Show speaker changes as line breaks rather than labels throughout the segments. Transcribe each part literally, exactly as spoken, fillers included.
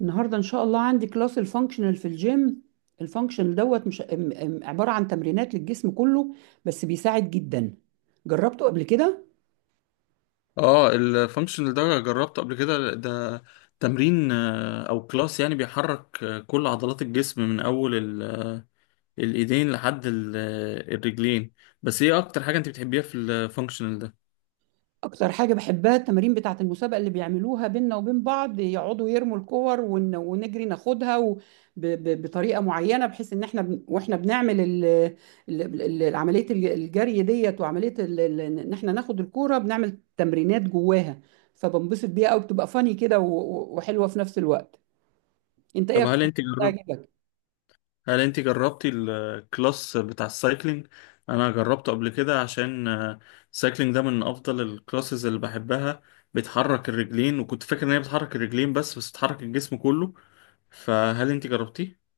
النهارده ان شاء الله عندي كلاس الفانكشنال في الجيم. الفانكشنال دوت مش ام- ام- عباره عن تمرينات للجسم كله. بس بيساعد جدا. جربته قبل كده.
اه، الفانكشنال ده جربته قبل كده. ده تمرين، آه، او كلاس، يعني بيحرك آه، كل عضلات الجسم، من اول ال- آه، الايدين لحد ال- آه، الرجلين. بس ايه اكتر حاجة انت بتحبيها في الفانكشنال ده؟
اكتر حاجه بحبها التمارين بتاعه المسابقه اللي بيعملوها بينا وبين بعض، يقعدوا يرموا الكور ون- ونجري ناخدها و- ب- ب- بطريقه معينه بحيث ان احنا بن- واحنا بنعمل ال- ال- ال- عمليه الج- الجري ديت وعمليه ال- ال- ان احنا ناخد الكوره بنعمل تمرينات جواها. فبنبسط بيها قوي، بتبقى فاني كده و- و- وحلوه في نفس الوقت. انت ايه
طب
اكتر
هل انت
حاجة
جرب
بتعجبك؟
هل انت جربتي الكلاس بتاع السايكلينج؟ انا جربته قبل كده، عشان آه، السايكلينج ده من افضل الكلاسز اللي بحبها. بتحرك الرجلين، وكنت فاكر ان هي بتحرك الرجلين بس، بس بتحرك الجسم كله. فهل انت جربتيه؟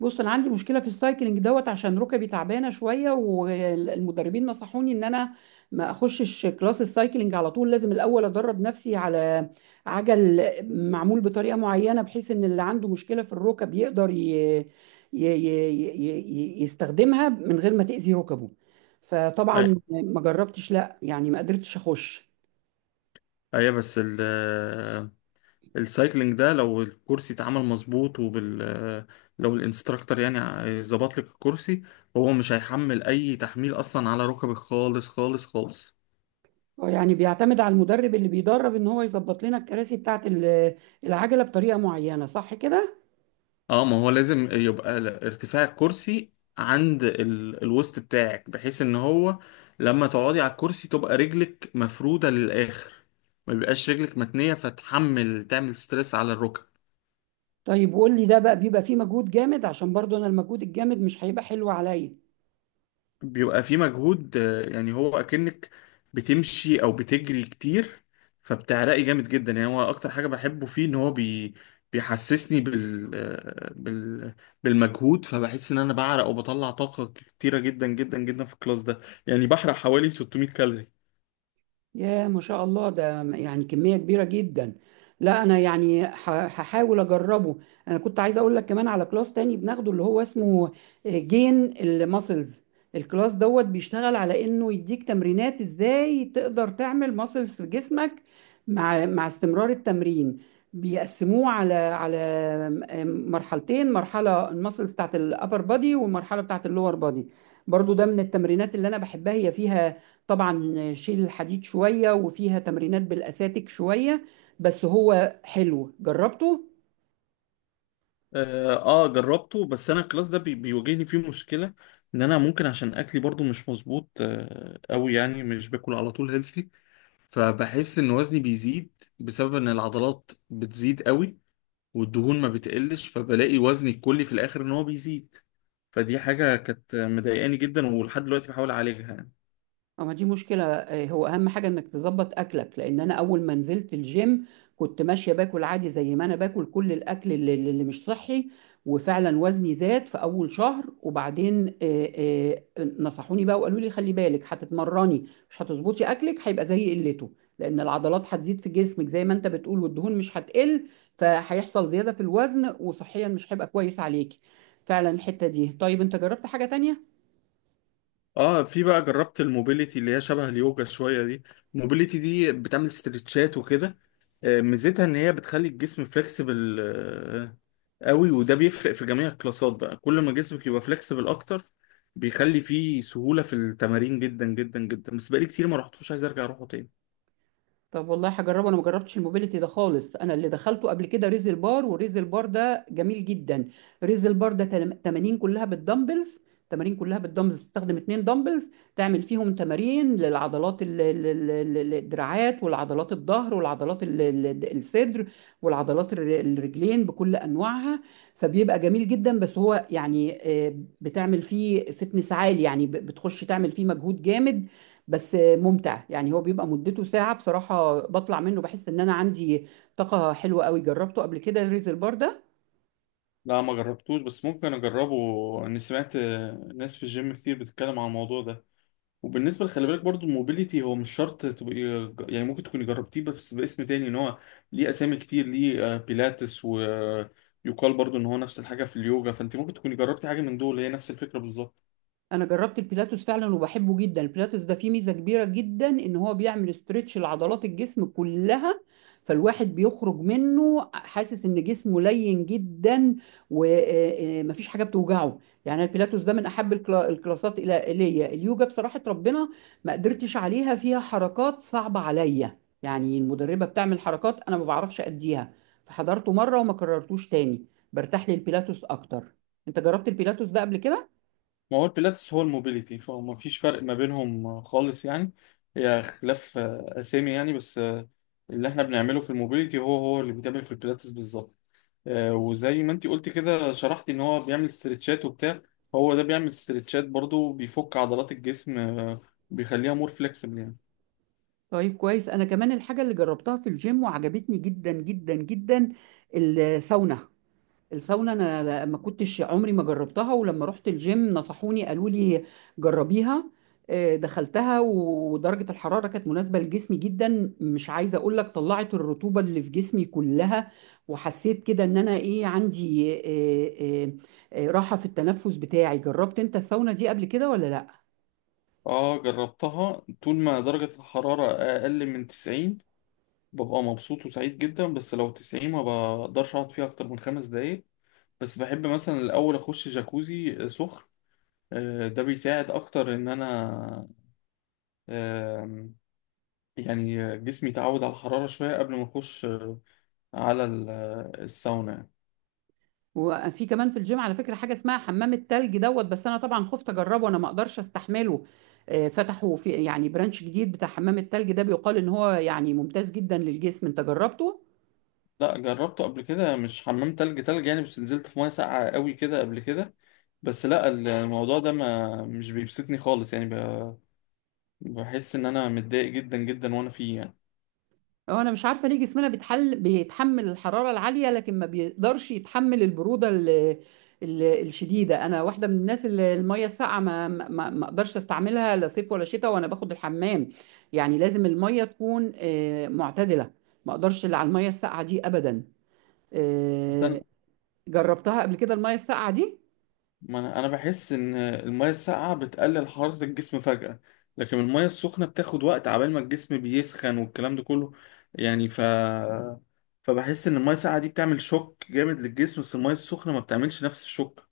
بص انا عندي مشكله في السايكلينج دوت عشان ركبي تعبانه شويه، والمدربين نصحوني ان انا ما اخشش كلاس السايكلينج على طول، لازم الاول ادرب نفسي على عجل معمول بطريقه معينه بحيث ان اللي عنده مشكله في الركب يقدر ي... ي... ي... ي... ي- يستخدمها من غير ما تاذي ركبه. فطبعا ما جربتش، لا يعني ما قدرتش اخش.
ايوه، بس ال السايكلينج ده لو الكرسي اتعمل مظبوط وبال لو الانستراكتور يعني ظبط لك الكرسي، هو مش هيحمل اي تحميل اصلا على ركبك، خالص خالص خالص.
آه، يعني بيعتمد على المدرب اللي بيدرب ان هو يظبط لنا الكراسي بتاعه ال- العجله بطريقه معينه، صح كده؟
اه، ما هو لازم يبقى ل- ارتفاع الكرسي عند ال... الوسط بتاعك، بحيث ان هو لما تقعدي على الكرسي تبقى رجلك مفرودة للاخر، ما بيبقاش رجلك متنية فتحمل تعمل ستريس على الركب.
طيب وقول لي ده بقى بيبقى فيه مجهود جامد؟ عشان برضو انا المجهود الجامد مش هيبقى حلو عليا.
بيبقى في مجهود، آه، يعني هو اكنك بتمشي او بتجري كتير، فبتعرقي جامد جدا. يعني هو اكتر حاجه بحبه فيه ان هو بي بيحسسني بال... آه، بال بالمجهود. فبحس ان انا بعرق وبطلع طاقه كتيره جدا جدا جدا في الكلاس ده، يعني بحرق حوالي ستمية كالوري.
يا ما شاء الله، ده يعني كمية كبيرة جدا. لا أنا يعني ح- هحاول أجربه. أنا كنت عايز أقول لك كمان على كلاس تاني بناخده اللي هو اسمه جين الماسلز. الكلاس دوت بيشتغل على إنه يديك تمرينات إزاي تقدر تعمل ماسلز في جسمك مع مع استمرار التمرين. بيقسموه على على م- مرحلتين: مرحلة الماسلز بتاعت الأبر بادي والمرحلة بتاعت اللور بادي. برضو ده من التمرينات اللي أنا بحبها، هي فيها طبعا شيل الحديد شوية وفيها تمرينات بالأساتك شوية. بس هو حلو، جربته.
اه، آه، جربته، بس انا الكلاس ده بي... بيواجهني فيه مشكله، ان انا ممكن عشان اكلي برضو مش مظبوط آه، قوي، يعني مش باكل على طول healthy. فبحس ان وزني بيزيد بسبب ان العضلات بتزيد قوي والدهون ما بتقلش، فبلاقي وزني الكلي في الاخر ان هو بيزيد. فدي حاجة كانت مضايقاني جدا، ولحد دلوقتي بحاول اعالجها يعني.
اه ما دي مشكلة. آه، هو أهم حاجة إنك تظبط أكلك، لأن أنا أول ما نزلت الجيم كنت ماشية باكل عادي زي ما أنا باكل كل الأكل اللي, اللي مش صحي، وفعلا وزني زاد في أول شهر. وبعدين آه، آه، نصحوني بقى وقالوا لي خلي بالك، هتتمرني مش هتظبطي أكلك، هيبقى زي قلته لأن العضلات هتزيد في جسمك زي ما أنت بتقول والدهون مش هتقل، فهيحصل زيادة في الوزن وصحيا مش هيبقى كويس عليكي. فعلا الحتة دي. طيب أنت جربت حاجة تانية؟
اه، في بقى جربت الموبيليتي اللي هي شبه اليوجا شويه دي. الموبيليتي دي بتعمل استرتشات وكده، آه، ميزتها ان هي بتخلي الجسم فليكسبل قوي. وده بيفرق في جميع الكلاسات، بقى كل ما جسمك يبقى فليكسبل اكتر، بيخلي فيه سهوله في التمارين جدا جدا جدا. بس بقالي كتير ما رحتوش، عايز ارجع اروحه تاني.
طب والله هجربه، انا ما جربتش الموبيليتي ده خالص. انا اللي دخلته قبل كده ريزل بار، وريزل بار ده جميل جدا. ريزل بار ده تل- تمارين كلها بالدمبلز. تمارين كلها بالدمبلز، تستخدم اتنين دمبلز تعمل فيهم تمارين للعضلات ال- ال- ال- ال- الدراعات والعضلات الظهر والعضلات ال- ال- الصدر والعضلات الر- الرجلين بكل انواعها. فبيبقى جميل جدا. بس هو يعني آه، بتعمل فيه فتنس عالي، يعني ب- بتخش تعمل فيه مجهود جامد بس ممتع. يعني هو بيبقى مدته ساعة، بصراحة بطلع منه بحس ان انا عندي طاقة حلوة قوي. جربته قبل كده ريز البار ده؟
لا ما جربتوش، بس ممكن اجربه، اني سمعت آه، ناس في الجيم كتير بتتكلم عن الموضوع ده. وبالنسبه خلي بالك برضو، الموبيليتي هو مش شرط تبقى يعني، ممكن تكوني جربتيه بس باسم تاني، ان هو ليه اسامي كتير، ليه آه، بيلاتس، ويقال برضو ان هو نفس الحاجه في اليوجا، فانت ممكن تكوني جربتي حاجه من دول هي نفس الفكره بالظبط.
انا جربت البيلاتوس فعلا وبحبه جدا. البيلاتوس ده فيه ميزه كبيره جدا ان هو بيعمل استرتش لعضلات الجسم كلها، فالواحد بيخرج منه حاسس ان جسمه لين جدا ومفيش حاجه بتوجعه. يعني البيلاتوس ده من احب الكلا- الكلاسات الى الي. اليوجا بصراحه ربنا ما قدرتش عليها، فيها حركات صعبه عليا، يعني المدربه بتعمل حركات انا ما بعرفش اديها. فحضرته مره وما كررتوش تاني، برتاح للبيلاتوس اكتر. انت جربت البيلاتوس ده قبل كده؟
ما هو البيلاتس هو الموبيليتي، فما فيش فرق ما بينهم آه، خالص يعني. هي اختلاف آه، اسامي يعني، بس آه، اللي احنا بنعمله في الموبيليتي هو هو اللي بيتعمل في البيلاتس بالظبط. آه، وزي ما انت قلت كده شرحتي ان هو بيعمل استرتشات وبتاع، هو ده بيعمل استرتشات برضو، بيفك عضلات الجسم، آه، بيخليها مور فليكسبل يعني.
طيب كويس. انا كمان الحاجه اللي جربتها في الجيم وعجبتني جدا جدا جدا الساونا. الساونا انا ما كنتش عمري ما جربتها، ولما رحت الجيم نصحوني قالوا لي جربيها. آه، دخلتها ودرجه الحراره كانت مناسبه لجسمي جدا، مش عايزه اقول لك طلعت الرطوبه اللي في جسمي كلها، وحسيت كده ان انا ايه عندي آه، آه، آه، راحه في التنفس بتاعي. جربت انت الساونا دي قبل كده ولا لا؟
اه، جربتها طول ما درجة الحرارة اقل من تسعين ببقى مبسوط وسعيد جدا. بس لو تسعين، ما بقدرش اقعد فيها اكتر من خمس دقايق. بس بحب مثلا الاول اخش جاكوزي آه، سخن، آه، ده بيساعد اكتر ان انا آه، يعني جسمي يتعود على الحرارة شوية قبل ما اخش آه، على ال- آه، الساونا.
وفي كمان في الجيم على فكرة حاجة اسمها حمام التلج دوت، بس أنا طبعا خفت أجربه، أنا ما أقدرش أستحمله. آه، فتحوا في يعني برانش جديد بتاع حمام التلج ده، بيقال إن هو يعني ممتاز جدا للجسم. أنت جربته؟
لا، جربته قبل كده، مش حمام تلج تلج يعني، بس نزلت في ميه ساقعه قوي كده قبل كده. بس لا، الموضوع ده ما مش بيبسطني خالص يعني، ب- بحس ان انا متضايق جدا جدا وانا فيه يعني.
هو أنا مش عارفة ليه جسمنا بيتحل بيتحمل الحرارة العالية لكن ما بيقدرش يتحمل البرودة ال... ال- الشديدة. أنا واحدة من الناس اللي المية الساقعة ما ما ما- ما أقدرش أستعملها لا صيف ولا شتاء وأنا باخد الحمام. يعني لازم المية تكون آه، معتدلة، ما أقدرش اللي على المية الساقعة دي أبدا. آه،
مثلا،
جربتها قبل كده المية الساقعة دي؟
ما انا أنا بحس ان الميه الساقعه بتقلل حراره الجسم فجأة، لكن الميه السخنه بتاخد وقت عبال ما الجسم بيسخن والكلام ده كله يعني. ف فبحس ان الميه الساقعه دي بتعمل شوك جامد للجسم، بس الميه السخنه ما بتعملش نفس الشوك.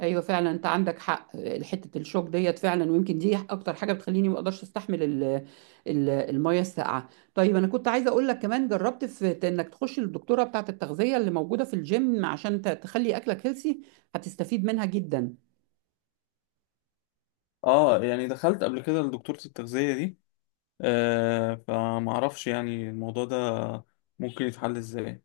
ايوه فعلا، انت عندك حق. آه، حتة الشوك ديت فعلا، ويمكن دي اكتر حاجة بتخليني ما اقدرش استحمل ال- ال- المية الساقعة. طيب انا كنت عايزة اقول لك كمان جربت في ت- انك تخش للدكتورة بتاعة التغذية اللي موجودة في الجيم عشان ت- تخلي اكلك هيلسي، هتستفيد منها جدا.
اه، يعني دخلت قبل كده لدكتورة التغذية دي، آه فمعرفش يعني الموضوع ده ممكن يتحل ازاي.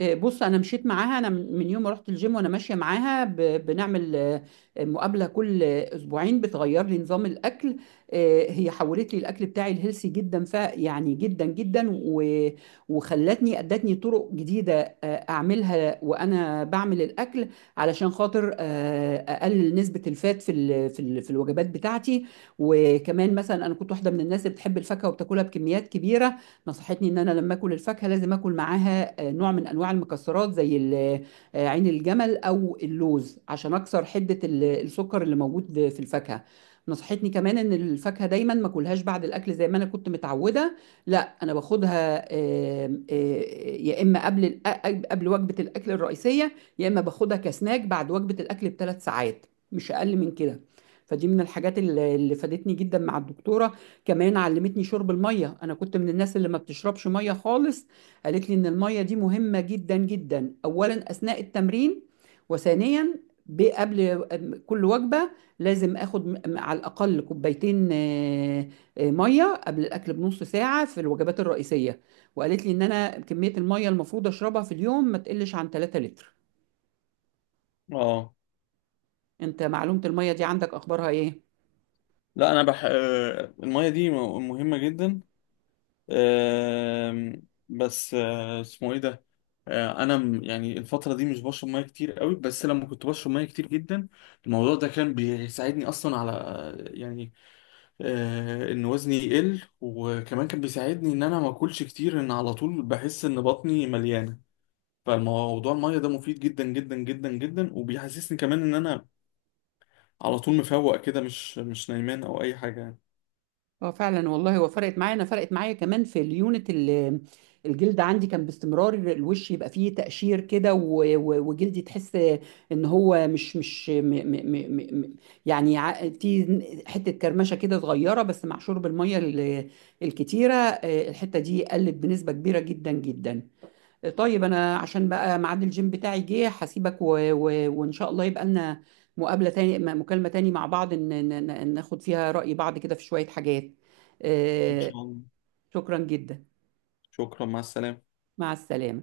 آه، بص انا مشيت معاها، انا من من يوم ما رحت الجيم وانا ماشيه معاها، ب- بنعمل آه، مقابله كل آه، اسبوعين بتغير لي نظام الاكل. آه، هي حولت لي الاكل بتاعي الهيلثي جدا، ف يعني جدا جدا و- وخلتني ادتني طرق جديده آه، اعملها وانا بعمل الاكل علشان خاطر آه، اقلل نسبه الفات في ال- في ال- في الوجبات بتاعتي. وكمان مثلا انا كنت واحده من الناس اللي بتحب الفاكهه وبتاكلها بكميات كبيره. نصحتني ان انا لما اكل الفاكهه لازم اكل معاها آه، نوع من انواع المكسرات زي ال- آه، عين الجمل او اللوز عشان اكسر حده ال- السكر اللي موجود في الفاكهه. نصحتني كمان ان الفاكهه دايما ما اكلهاش بعد الاكل زي ما انا كنت متعوده، لا انا باخدها آم، آه، يا اما قبل الأ- قبل وجبه الاكل الرئيسيه، يا اما باخدها كسناك بعد وجبه الاكل بثلاث ساعات، مش اقل من كده. فدي من الحاجات اللي اللي فادتني جدا مع الدكتوره. كمان علمتني شرب المية. أنا كنت من الناس اللي ما بتشربش مية خالص. قالت لي إن المية دي مهمة جدا جدا، أولا أثناء التمرين، وثانيا ب- قبل كل وجبة لازم آخد م- م- على الأقل كوبايتين آه، آه، مية قبل الأكل بنص ساعة في الوجبات الرئيسية. وقالت لي إن أنا كمية المية المفروض أشربها في اليوم ما تقلش عن تلات لتر.
اه،
أنت معلومة المية دي عندك أخبارها إيه؟
لا، انا بح... آه المية دي م- مهمة جدا. آه بس آه اسمه ايه ده؟ آه انا م- يعني الفترة دي مش بشرب مية كتير قوي، بس لما كنت بشرب مية كتير جدا، الموضوع ده كان بيساعدني اصلا على يعني آه ان وزني يقل، وكمان كان بيساعدني ان انا ما اكلش كتير، ان على طول بحس ان بطني مليانة. فالموضوع المية ده مفيد جدا جدا جدا جدا، وبيحسسني كمان ان انا على طول مفوق كده، مش مش نايمان او اي حاجة يعني.
اه فعلا والله، هو فرقت معايا، انا فرقت معايا كمان في اليونت ال- الجلد عندي. كان باستمرار الوش يبقى فيه تقشير كده، و- و- وجلدي تحس ان هو مش مش م م م م م- يعني ع- في حته كرمشه كده صغيره، بس مع شرب الميه ال- الكتيره، آه، الحته دي قلت بنسبه كبيره جدا جدا. طيب انا عشان بقى ميعاد الجيم بتاعي جه هسيبك، و... و... وان شاء الله يبقى لنا مقابلة تاني م- مكالمة تاني مع بعض إن... إن- إن- ناخد فيها رأي بعض كده في شوية حاجات.
ان
آه،
شاء الله.
شكرا جدا.
شكرا، مع السلامة.
مع السلامة.